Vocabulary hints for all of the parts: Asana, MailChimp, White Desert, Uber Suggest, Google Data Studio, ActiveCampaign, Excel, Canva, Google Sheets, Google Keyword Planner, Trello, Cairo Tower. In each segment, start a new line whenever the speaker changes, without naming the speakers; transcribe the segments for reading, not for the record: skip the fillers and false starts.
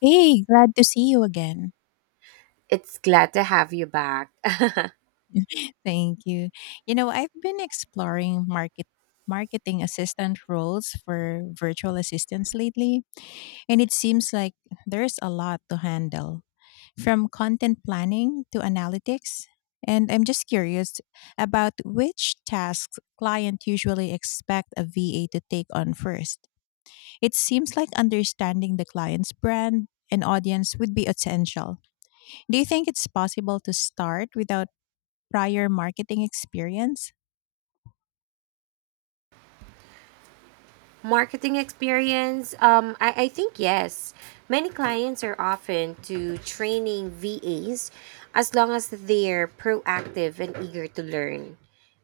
Hey, glad to see you again.
It's glad to have you back.
Thank you. You know, I've been exploring marketing assistant roles for virtual assistants lately, and it seems like there's a lot to handle, from content planning to analytics. And I'm just curious about which tasks client usually expect a VA to take on first. It seems like understanding the client's brand and audience would be essential. Do you think it's possible to start without prior marketing experience?
Marketing experience? I think yes. Many clients are often to training VAs as long as they're proactive and eager to learn.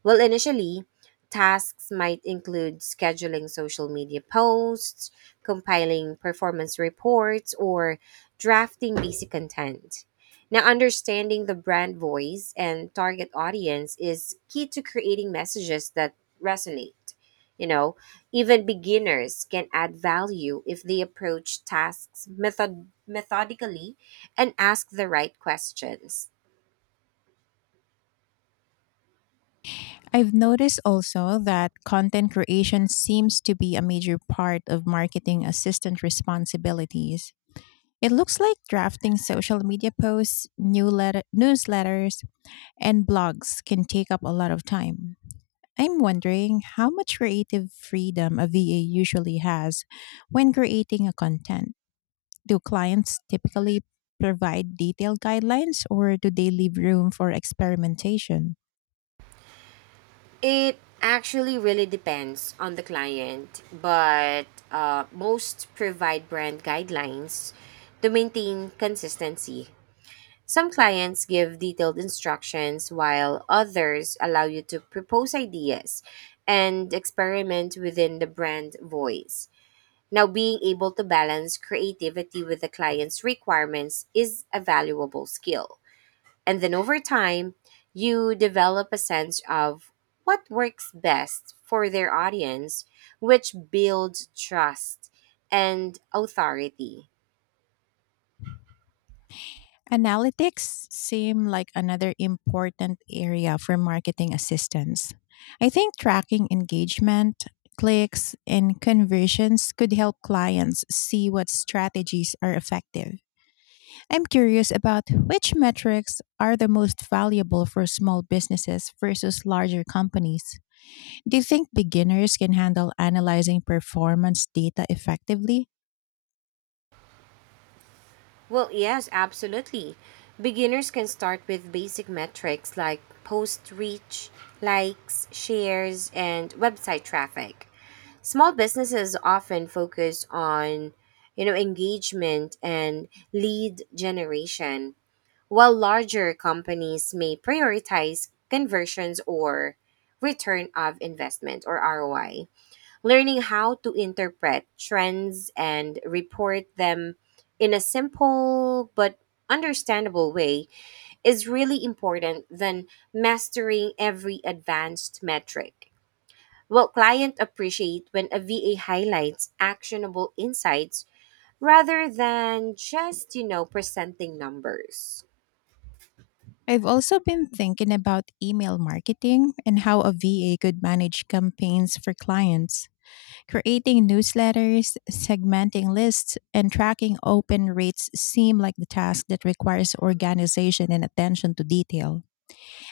Well, initially, tasks might include scheduling social media posts, compiling performance reports, or drafting basic content. Now, understanding the brand voice and target audience is key to creating messages that resonate you know Even beginners can add value if they approach methodically and ask the right questions.
I've noticed also that content creation seems to be a major part of marketing assistant responsibilities. It looks like drafting social media posts, newsletters, and blogs can take up a lot of time. I'm wondering how much creative freedom a VA usually has when creating a content. Do clients typically provide detailed guidelines or do they leave room for experimentation?
It actually really depends on the client, but most provide brand guidelines to maintain consistency. Some clients give detailed instructions, while others allow you to propose ideas and experiment within the brand voice. Now, being able to balance creativity with the client's requirements is a valuable skill. And then over time, you develop a sense of what works best for their audience, which builds trust and authority.
Analytics seem like another important area for marketing assistance. I think tracking engagement, clicks, and conversions could help clients see what strategies are effective. I'm curious about which metrics are the most valuable for small businesses versus larger companies. Do you think beginners can handle analyzing performance data effectively?
Well, yes, absolutely. Beginners can start with basic metrics like post reach, likes, shares, and website traffic. Small businesses often focus on, you know, engagement and lead generation, while larger companies may prioritize conversions or return of investment or ROI. Learning how to interpret trends and report them in a simple but understandable way is really important than mastering every advanced metric. Well, clients appreciate when a VA highlights actionable insights rather than just presenting numbers.
I've also been thinking about email marketing and how a VA could manage campaigns for clients, creating newsletters, segmenting lists, and tracking open rates seem like the task that requires organization and attention to detail.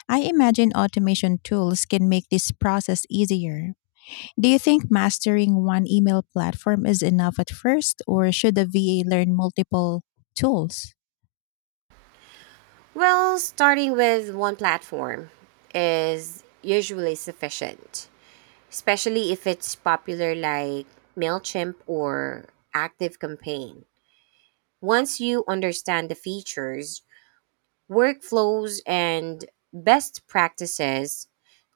I imagine automation tools can make this process easier. Do you think mastering one email platform is enough at first, or should a VA learn multiple tools?
Well, starting with one platform is usually sufficient, especially if it's popular like MailChimp or ActiveCampaign. Once you understand the features, workflows, and best practices,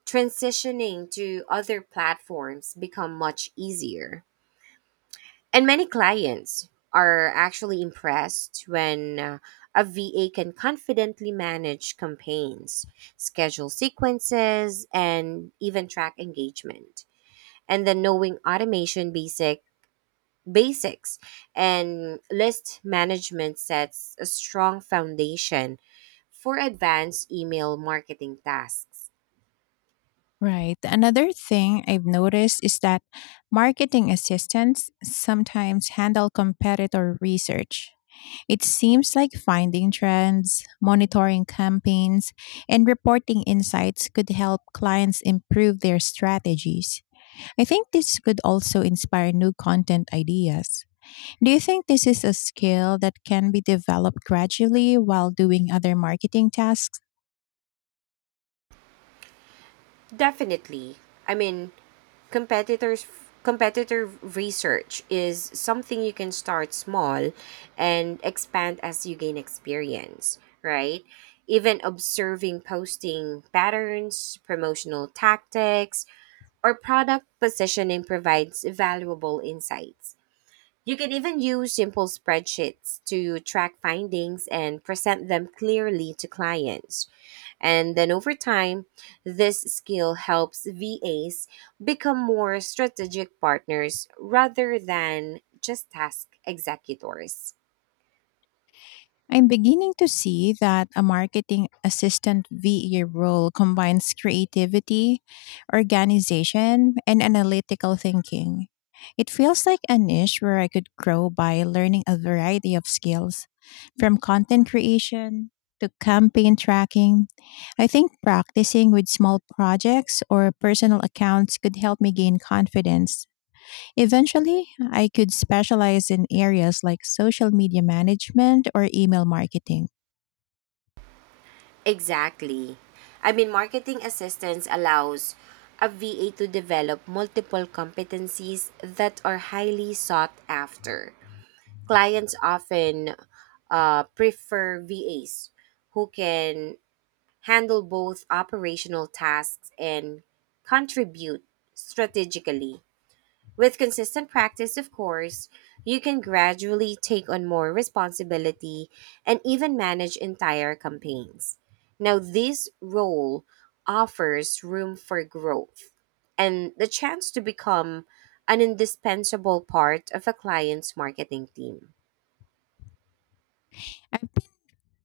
transitioning to other platforms become much easier. And many clients are actually impressed when a VA can confidently manage campaigns, schedule sequences, and even track engagement. And then knowing automation basic basics and list management sets a strong foundation for advanced email marketing tasks.
Right. Another thing I've noticed is that marketing assistants sometimes handle competitor research. It seems like finding trends, monitoring campaigns, and reporting insights could help clients improve their strategies. I think this could also inspire new content ideas. Do you think this is a skill that can be developed gradually while doing other marketing tasks?
Definitely. I mean, competitors competitor research is something you can start small and expand as you gain experience, right? Even observing posting patterns, promotional tactics, or product positioning provides valuable insights. You can even use simple spreadsheets to track findings and present them clearly to clients. And then over time, this skill helps VAs become more strategic partners rather than just task executors.
I'm beginning to see that a marketing assistant V. E. role combines creativity, organization, and analytical thinking. It feels like a niche where I could grow by learning a variety of skills, from content creation to campaign tracking. I think practicing with small projects or personal accounts could help me gain confidence. Eventually, I could specialize in areas like social media management or email marketing.
Exactly. I mean, marketing assistance allows a VA to develop multiple competencies that are highly sought after. Clients often prefer VAs who can handle both operational tasks and contribute strategically. With consistent practice, of course, you can gradually take on more responsibility and even manage entire campaigns. Now, this role offers room for growth and the chance to become an indispensable part of a client's marketing team.
I'm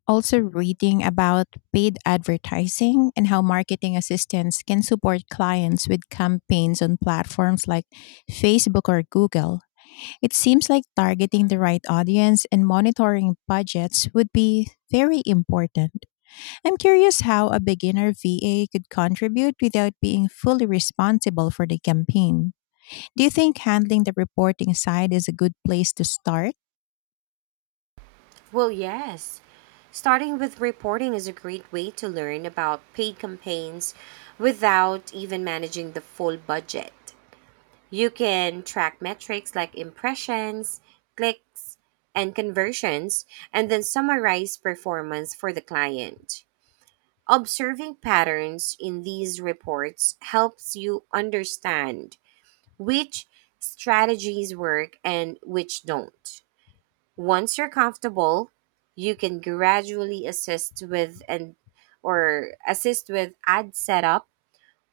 also reading about paid advertising and how marketing assistants can support clients with campaigns on platforms like Facebook or Google. It seems like targeting the right audience and monitoring budgets would be very important. I'm curious how a beginner VA could contribute without being fully responsible for the campaign. Do you think handling the reporting side is a good place to start?
Well, yes. Starting with reporting is a great way to learn about paid campaigns without even managing the full budget. You can track metrics like impressions, clicks, and conversions, and then summarize performance for the client. Observing patterns in these reports helps you understand which strategies work and which don't. Once you're comfortable, you can gradually assist with ad setup,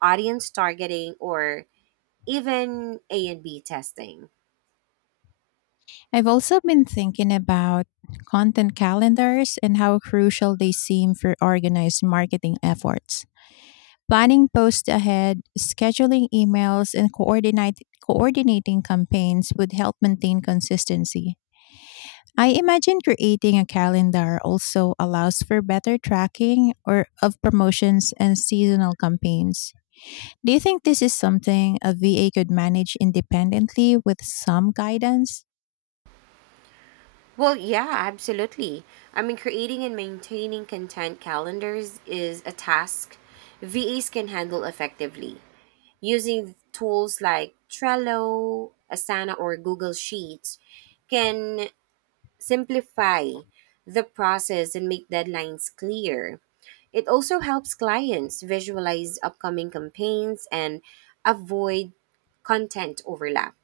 audience targeting, or even A and B testing.
I've also been thinking about content calendars and how crucial they seem for organized marketing efforts. Planning posts ahead, scheduling emails, and coordinating campaigns would help maintain consistency. I imagine creating a calendar also allows for better tracking or of promotions and seasonal campaigns. Do you think this is something a VA could manage independently with some guidance?
Well, yeah, absolutely. I mean, creating and maintaining content calendars is a task VAs can handle effectively. Using tools like Trello, Asana, or Google Sheets can simplify the process and make deadlines clear. It also helps clients visualize upcoming campaigns and avoid content overlap.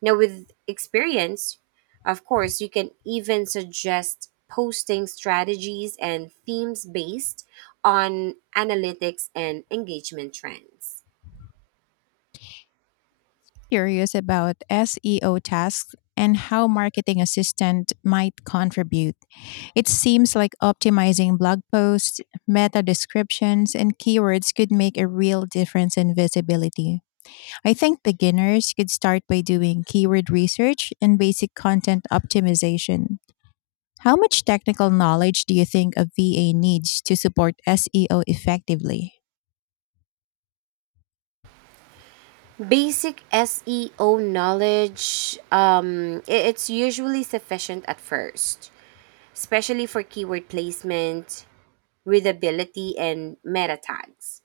Now, with experience, of course, you can even suggest posting strategies and themes based on analytics and engagement trends.
Curious about SEO tasks and how marketing assistant might contribute. It seems like optimizing blog posts, meta descriptions, and keywords could make a real difference in visibility. I think beginners could start by doing keyword research and basic content optimization. How much technical knowledge do you think a VA needs to support SEO effectively?
Basic SEO knowledge, it's usually sufficient at first, especially for keyword placement, readability, and meta tags.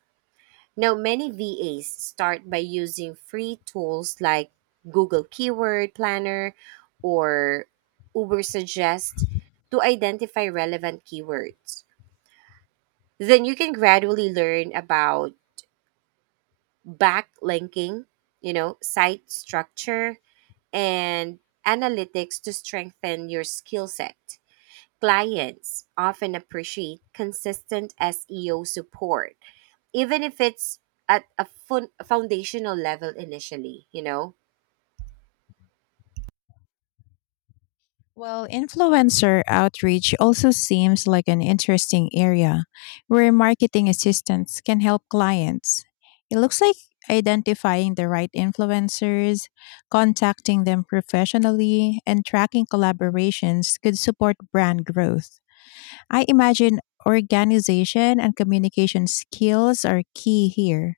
Now, many VAs start by using free tools like Google Keyword Planner or Uber Suggest to identify relevant keywords. Then you can gradually learn about backlinking, you know, site structure, and analytics to strengthen your skill set. Clients often appreciate consistent SEO support, even if it's foundational level initially, you know?
Well, influencer outreach also seems like an interesting area where marketing assistants can help clients. It looks like identifying the right influencers, contacting them professionally, and tracking collaborations could support brand growth. I imagine organization and communication skills are key here.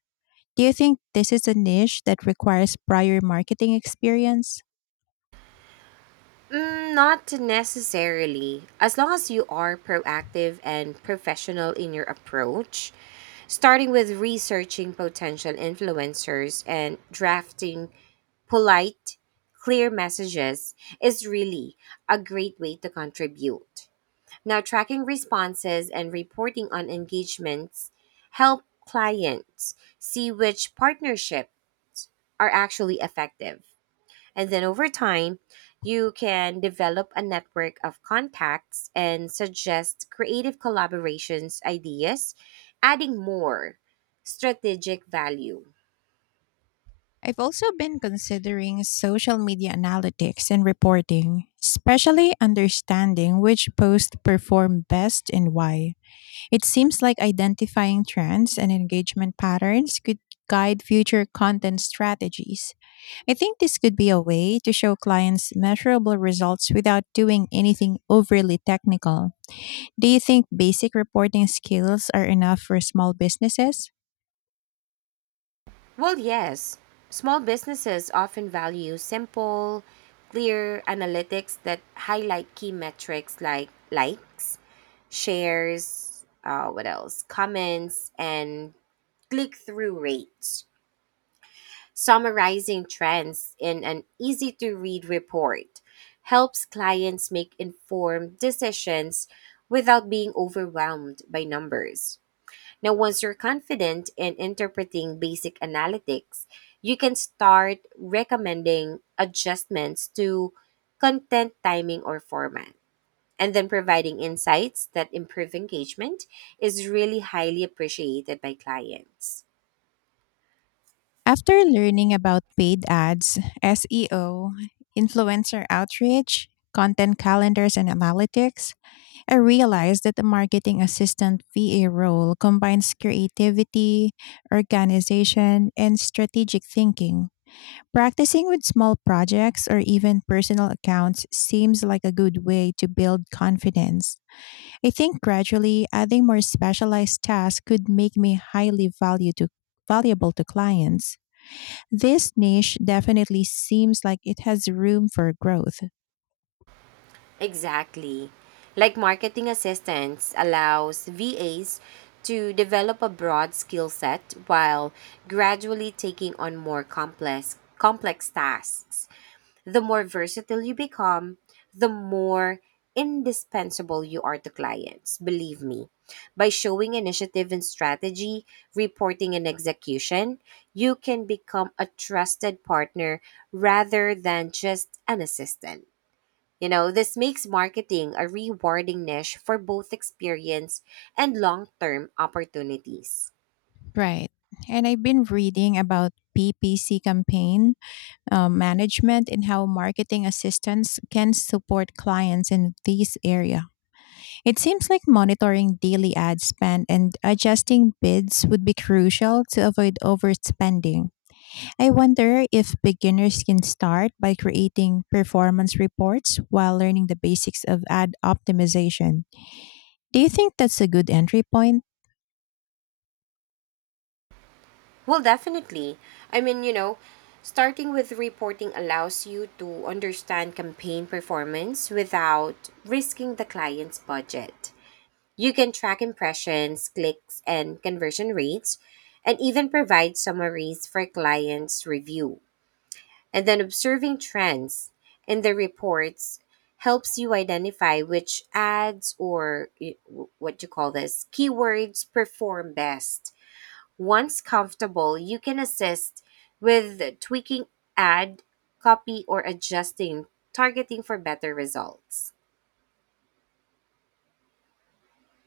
Do you think this is a niche that requires prior marketing experience?
Mm, not necessarily. As long as you are proactive and professional in your approach, starting with researching potential influencers and drafting polite, clear messages is really a great way to contribute. Now, tracking responses and reporting on engagements help clients see which partnerships are actually effective. And then over time, you can develop a network of contacts and suggest creative collaborations ideas, adding more strategic value.
I've also been considering social media analytics and reporting, especially understanding which posts perform best and why. It seems like identifying trends and engagement patterns could guide future content strategies. I think this could be a way to show clients measurable results without doing anything overly technical. Do you think basic reporting skills are enough for small businesses?
Well, yes. Small businesses often value simple, clear analytics that highlight key metrics like likes, shares, what else? Comments, and click through rates. Summarizing trends in an easy to read report helps clients make informed decisions without being overwhelmed by numbers. Now, once you're confident in interpreting basic analytics, you can start recommending adjustments to content timing or format. And then providing insights that improve engagement is really highly appreciated by clients.
After learning about paid ads, SEO, influencer outreach, content calendars, and analytics, I realized that the marketing assistant VA role combines creativity, organization, and strategic thinking. Practicing with small projects or even personal accounts seems like a good way to build confidence. I think gradually adding more specialized tasks could make me valuable to clients. This niche definitely seems like it has room for growth.
Exactly. Like marketing assistance allows VAs to develop a broad skill set while gradually taking on more complex complex tasks. The more versatile you become, the more indispensable you are to clients. Believe me, by showing initiative and strategy, reporting and execution, you can become a trusted partner rather than just an assistant. You know, this makes marketing a rewarding niche for both experience and long term opportunities.
Right. And I've been reading about PPC campaign management and how marketing assistants can support clients in this area. It seems like monitoring daily ad spend and adjusting bids would be crucial to avoid overspending. I wonder if beginners can start by creating performance reports while learning the basics of ad optimization. Do you think that's a good entry point?
Well, definitely. I mean, you know, starting with reporting allows you to understand campaign performance without risking the client's budget. You can track impressions, clicks, and conversion rates, and even provide summaries for clients' review. And then observing trends in the reports helps you identify which ads or y- what you call this keywords perform best. Once comfortable, you can assist with tweaking ad, copy, or adjusting targeting for better results.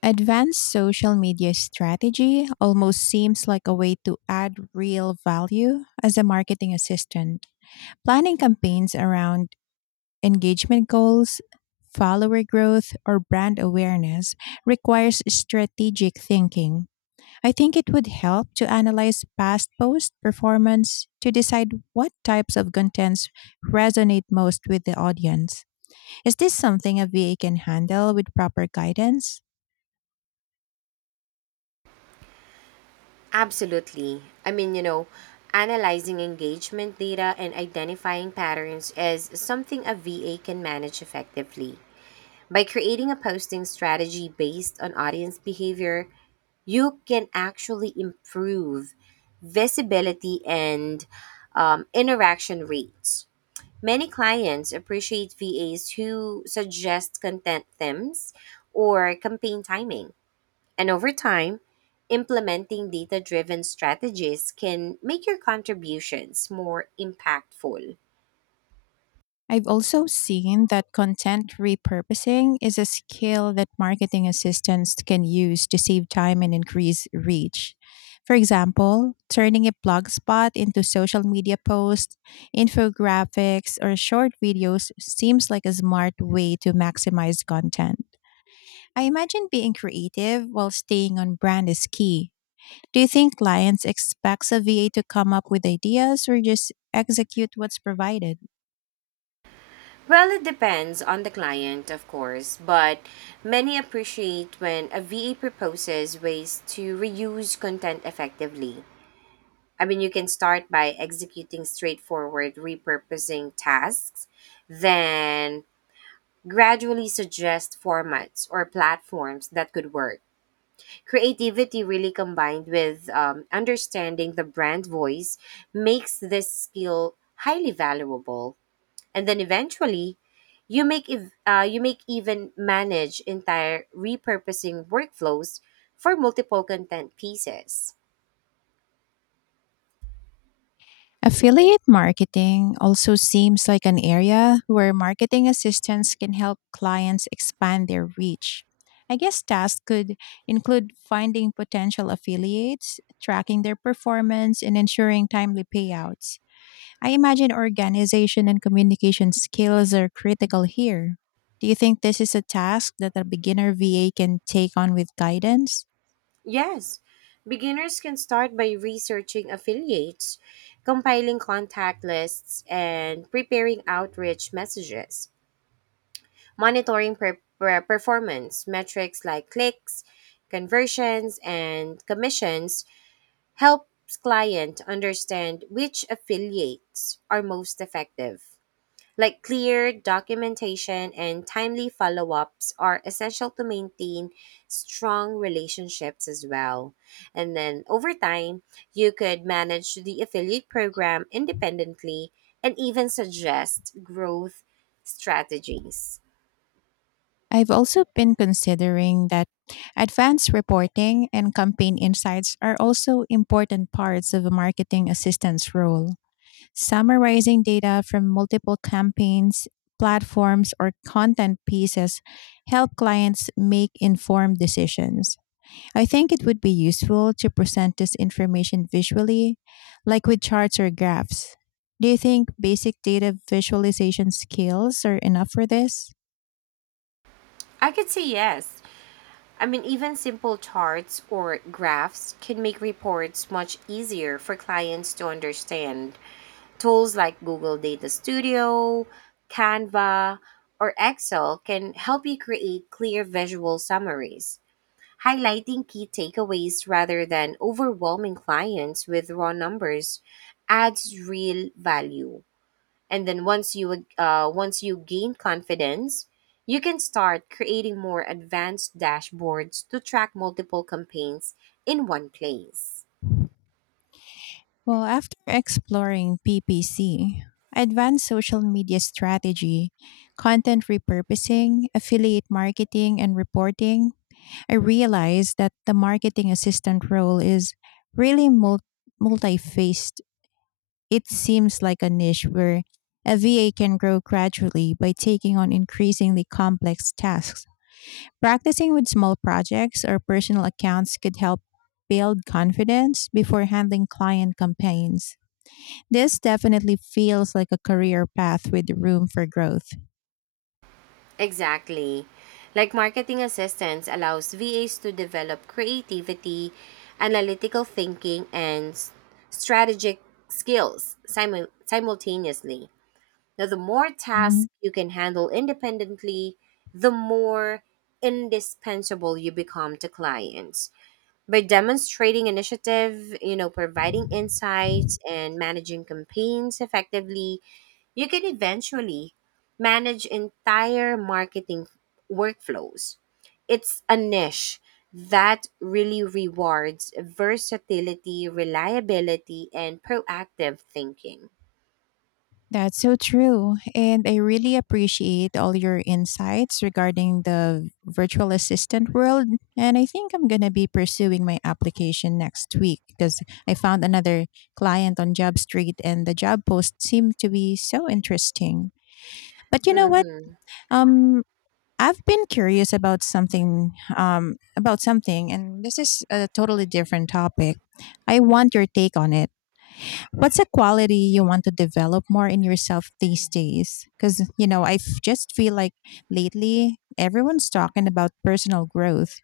Advanced social media strategy almost seems like a way to add real value as a marketing assistant. Planning campaigns around engagement goals, follower growth, or brand awareness requires strategic thinking. I think it would help to analyze past post performance to decide what types of contents resonate most with the audience. Is this something a VA can handle with proper guidance?
Absolutely. I mean, you know, analyzing engagement data and identifying patterns is something a VA can manage effectively. By creating a posting strategy based on audience behavior, you can actually improve visibility and interaction rates. Many clients appreciate VAs who suggest content themes or campaign timing. And over time, implementing data driven strategies can make your contributions more impactful.
I've also seen that content repurposing is a skill that marketing assistants can use to save time and increase reach. For example, turning a blog spot into social media posts, infographics, or short videos seems like a smart way to maximize content. I imagine being creative while staying on brand is key. Do you think clients expect a VA to come up with ideas or just execute what's provided?
Well, it depends on the client, of course, but many appreciate when a VA proposes ways to reuse content effectively. I mean, you can start by executing straightforward repurposing tasks, then gradually suggest formats or platforms that could work. Creativity, really combined with understanding the brand voice, makes this skill highly valuable. And then eventually, you make even manage entire repurposing workflows for multiple content pieces.
Affiliate marketing also seems like an area where marketing assistants can help clients expand their reach. I guess tasks could include finding potential affiliates, tracking their performance, and ensuring timely payouts. I imagine organization and communication skills are critical here. Do you think this is a task that a beginner VA can take on with guidance?
Yes, beginners can start by researching affiliates, compiling contact lists, and preparing outreach messages. Monitoring performance metrics like clicks, conversions, and commissions helps client understand which affiliates are most effective. Like clear documentation and timely follow-ups are essential to maintain strong relationships as well. And then over time, you could manage the affiliate program independently and even suggest growth strategies.
I've also been considering that advanced reporting and campaign insights are also important parts of a marketing assistant's role. Summarizing data from multiple campaigns, platforms, or content pieces help clients make informed decisions. I think it would be useful to present this information visually, like with charts or graphs. Do you think basic data visualization skills are enough for this?
I could say yes. I mean, even simple charts or graphs can make reports much easier for clients to understand. Tools like Google Data Studio, Canva, or Excel can help you create clear visual summaries. Highlighting key takeaways rather than overwhelming clients with raw numbers adds real value. And then once you gain confidence, you can start creating more advanced dashboards to track multiple campaigns in one place.
Well, after exploring PPC, advanced social media strategy, content repurposing, affiliate marketing, and reporting, I realized that the marketing assistant role is really multi faced. It seems like a niche where a VA can grow gradually by taking on increasingly complex tasks. Practicing with small projects or personal accounts could help build confidence before handling client campaigns. This definitely feels like a career path with room for growth.
Exactly. Like marketing assistance allows VAs to develop creativity, analytical thinking, and strategic skills simultaneously. Now, the more
Mhm.
tasks you can handle independently, the more indispensable you become to clients. By demonstrating initiative, you know, providing insights and managing campaigns effectively, you can eventually manage entire marketing workflows. It's a niche that really rewards versatility, reliability, and proactive thinking.
That's so true. And I really appreciate all your insights regarding the virtual assistant world. And I think I'm going to be pursuing my application next week because I found another client on Job Street and the job post seemed to be so interesting. But you know what?
Hmm.
Um, I've been curious about something, and this is a totally different topic. I want your take on it. What's a quality you want to develop more in yourself these days? Because you know, I just feel like lately everyone's talking about personal growth,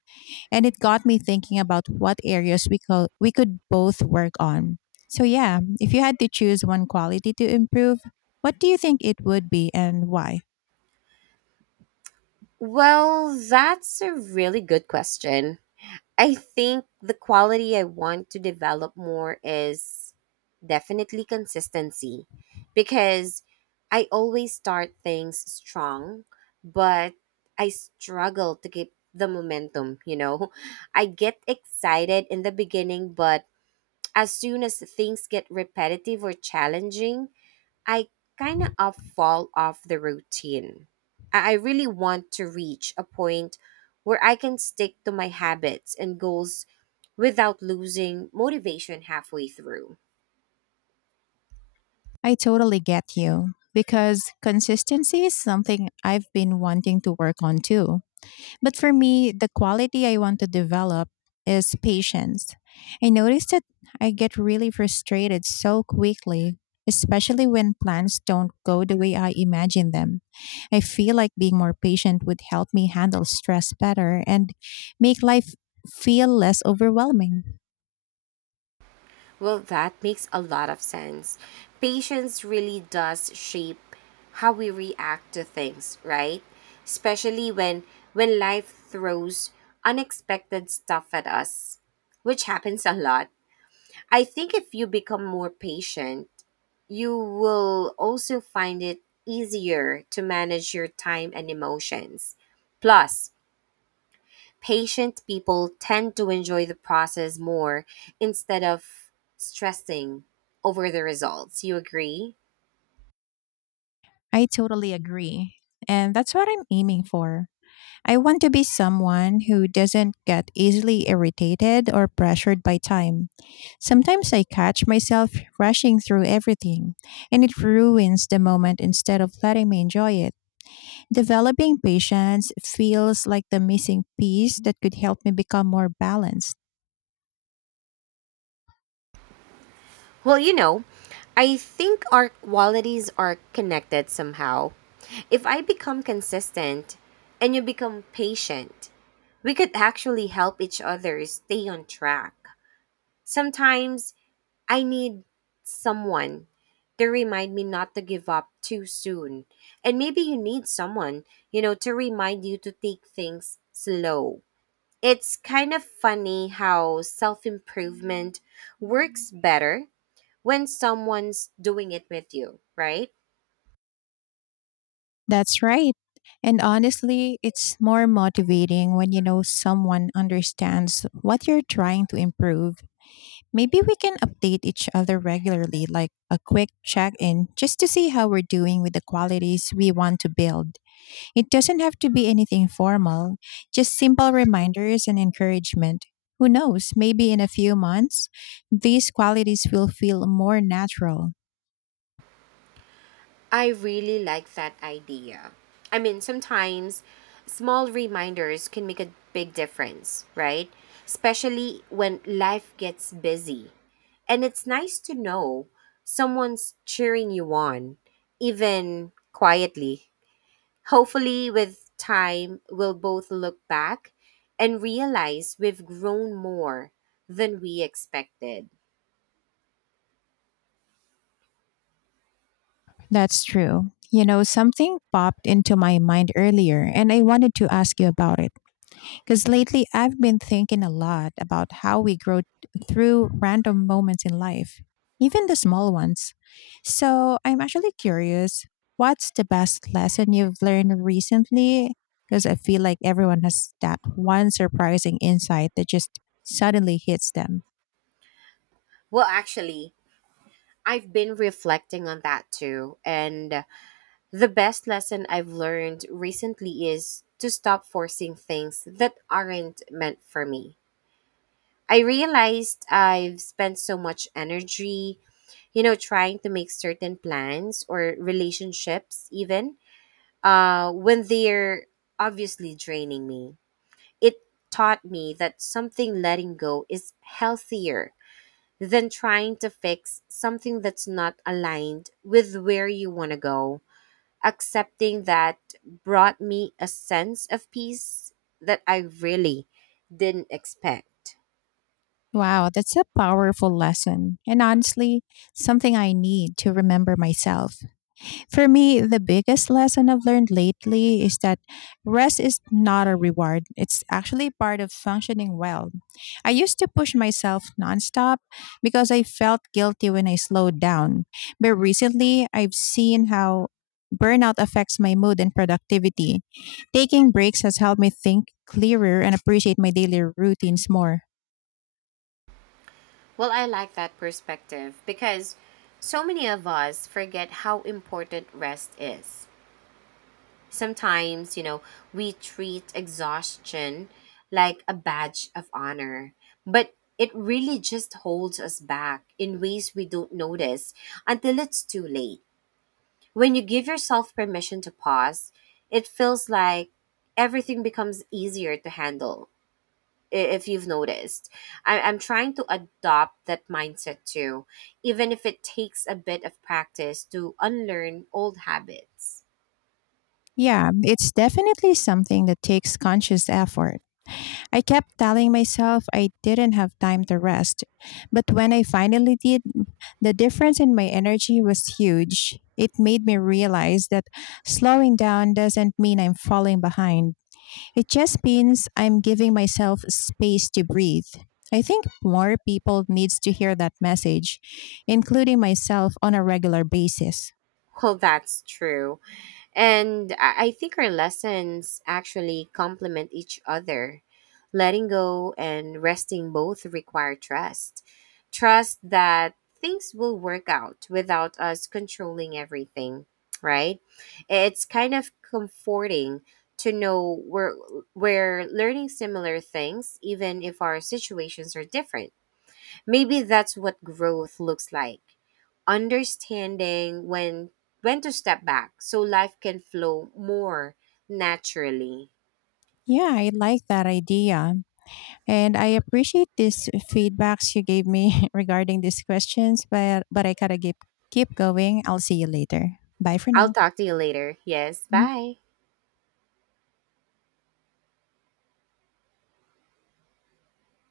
and it got me thinking about what areas we could both work on. So yeah, if you had to choose one quality to improve, what do you think it would be, and why?
Well, that's a really good question. I think the quality I want to develop more is definitely consistency, because I always start things strong, but I struggle to keep the momentum, you know. I get excited in the beginning, but as soon as things get repetitive or challenging, I kind of fall off the routine. I really want to reach a point where I can stick to my habits and goals without losing motivation halfway through.
I totally get you because consistency is something I've been wanting to work on too. But for me, the quality I want to develop is patience. I notice that I get really frustrated so quickly, especially when plans don't go the way I imagine them. I feel like being more patient would help me handle stress better and make life feel less overwhelming.
Well, that makes a lot of sense. Patience really does shape how we react to things, right? Especially when life throws unexpected stuff at us, which happens a lot. I think if you become more patient, you will also find it easier to manage your time and emotions. Plus, patient people tend to enjoy the process more instead of stressing over the results. You agree?
I totally agree. And that's what I'm aiming for. I want to be someone who doesn't get easily irritated or pressured by time. Sometimes I catch myself rushing through everything, and it ruins the moment instead of letting me enjoy it. Developing patience feels like the missing piece that could help me become more balanced.
Well, you know, I think our qualities are connected somehow. If I become consistent and you become patient, we could actually help each other stay on track. Sometimes I need someone to remind me not to give up too soon. And maybe you need someone, you know, to remind you to take things slow. It's kind of funny how self improvement works better when someone's doing it with you, right?
That's right. And honestly, it's more motivating when you know someone understands what you're trying to improve. Maybe we can update each other regularly, like a quick check in, just to see how we're doing with the qualities we want to build. It doesn't have to be anything formal, just simple reminders and encouragement. Who knows, maybe in a few months, these qualities will feel more natural.
I really like that idea. I mean, sometimes small reminders can make a big difference, right? Especially when life gets busy. And it's nice to know someone's cheering you on, even quietly. Hopefully, with time, we'll both look back and realize we've grown more than we expected.
That's true. You know, something popped into my mind earlier, and I wanted to ask you about it. Because lately I've been thinking a lot about how we grow through random moments in life, even the small ones. So I'm actually curious, what's the best lesson you've learned recently? Because I feel like everyone has that one surprising insight that just suddenly hits them.
Well, actually, I've been reflecting on that too. And the best lesson I've learned recently is to stop forcing things that aren't meant for me. I realized I've spent so much energy, you know, trying to make certain plans or relationships, even when they're obviously draining me. It taught me that something letting go is healthier than trying to fix something that's not aligned with where you want to go. Accepting that brought me a sense of peace that I really didn't expect.
Wow, that's a powerful lesson. And honestly, something I need to remember myself. For me, the biggest lesson I've learned lately is that rest is not a reward. It's actually part of functioning well. I used to push myself nonstop because I felt guilty when I slowed down. But recently, I've seen how burnout affects my mood and productivity. Taking breaks has helped me think clearer and appreciate my daily routines more.
Well, I like that perspective because so many of us forget how important rest is. Sometimes, you know, we treat exhaustion like a badge of honor, but it really just holds us back in ways we don't notice until it's too late. When you give yourself permission to pause, it feels like everything becomes easier to handle if you've noticed. I'm trying to adopt that mindset too, even if it takes a bit of practice to unlearn old habits.
Yeah, it's definitely something that takes conscious effort. I kept telling myself I didn't have time to rest, but when I finally did, the difference in my energy was huge. It made me realize that slowing down doesn't mean I'm falling behind. It just means I'm giving myself space to breathe. I think more people needs to hear that message, including myself on a regular basis.
Well, that's true. And I think our lessons actually complement each other. Letting go and resting both require trust. Trust that things will work out without us controlling everything, right? It's kind of comforting to know we're learning similar things, even if our situations are different. Maybe that's what growth looks like, understanding when to step back so life can flow more naturally.
Yeah, I like that idea. And I appreciate these feedbacks you gave me regarding these questions, but I gotta keep going. I'll see you later. Bye for
I'll
now.
talk to you later. Yes, bye.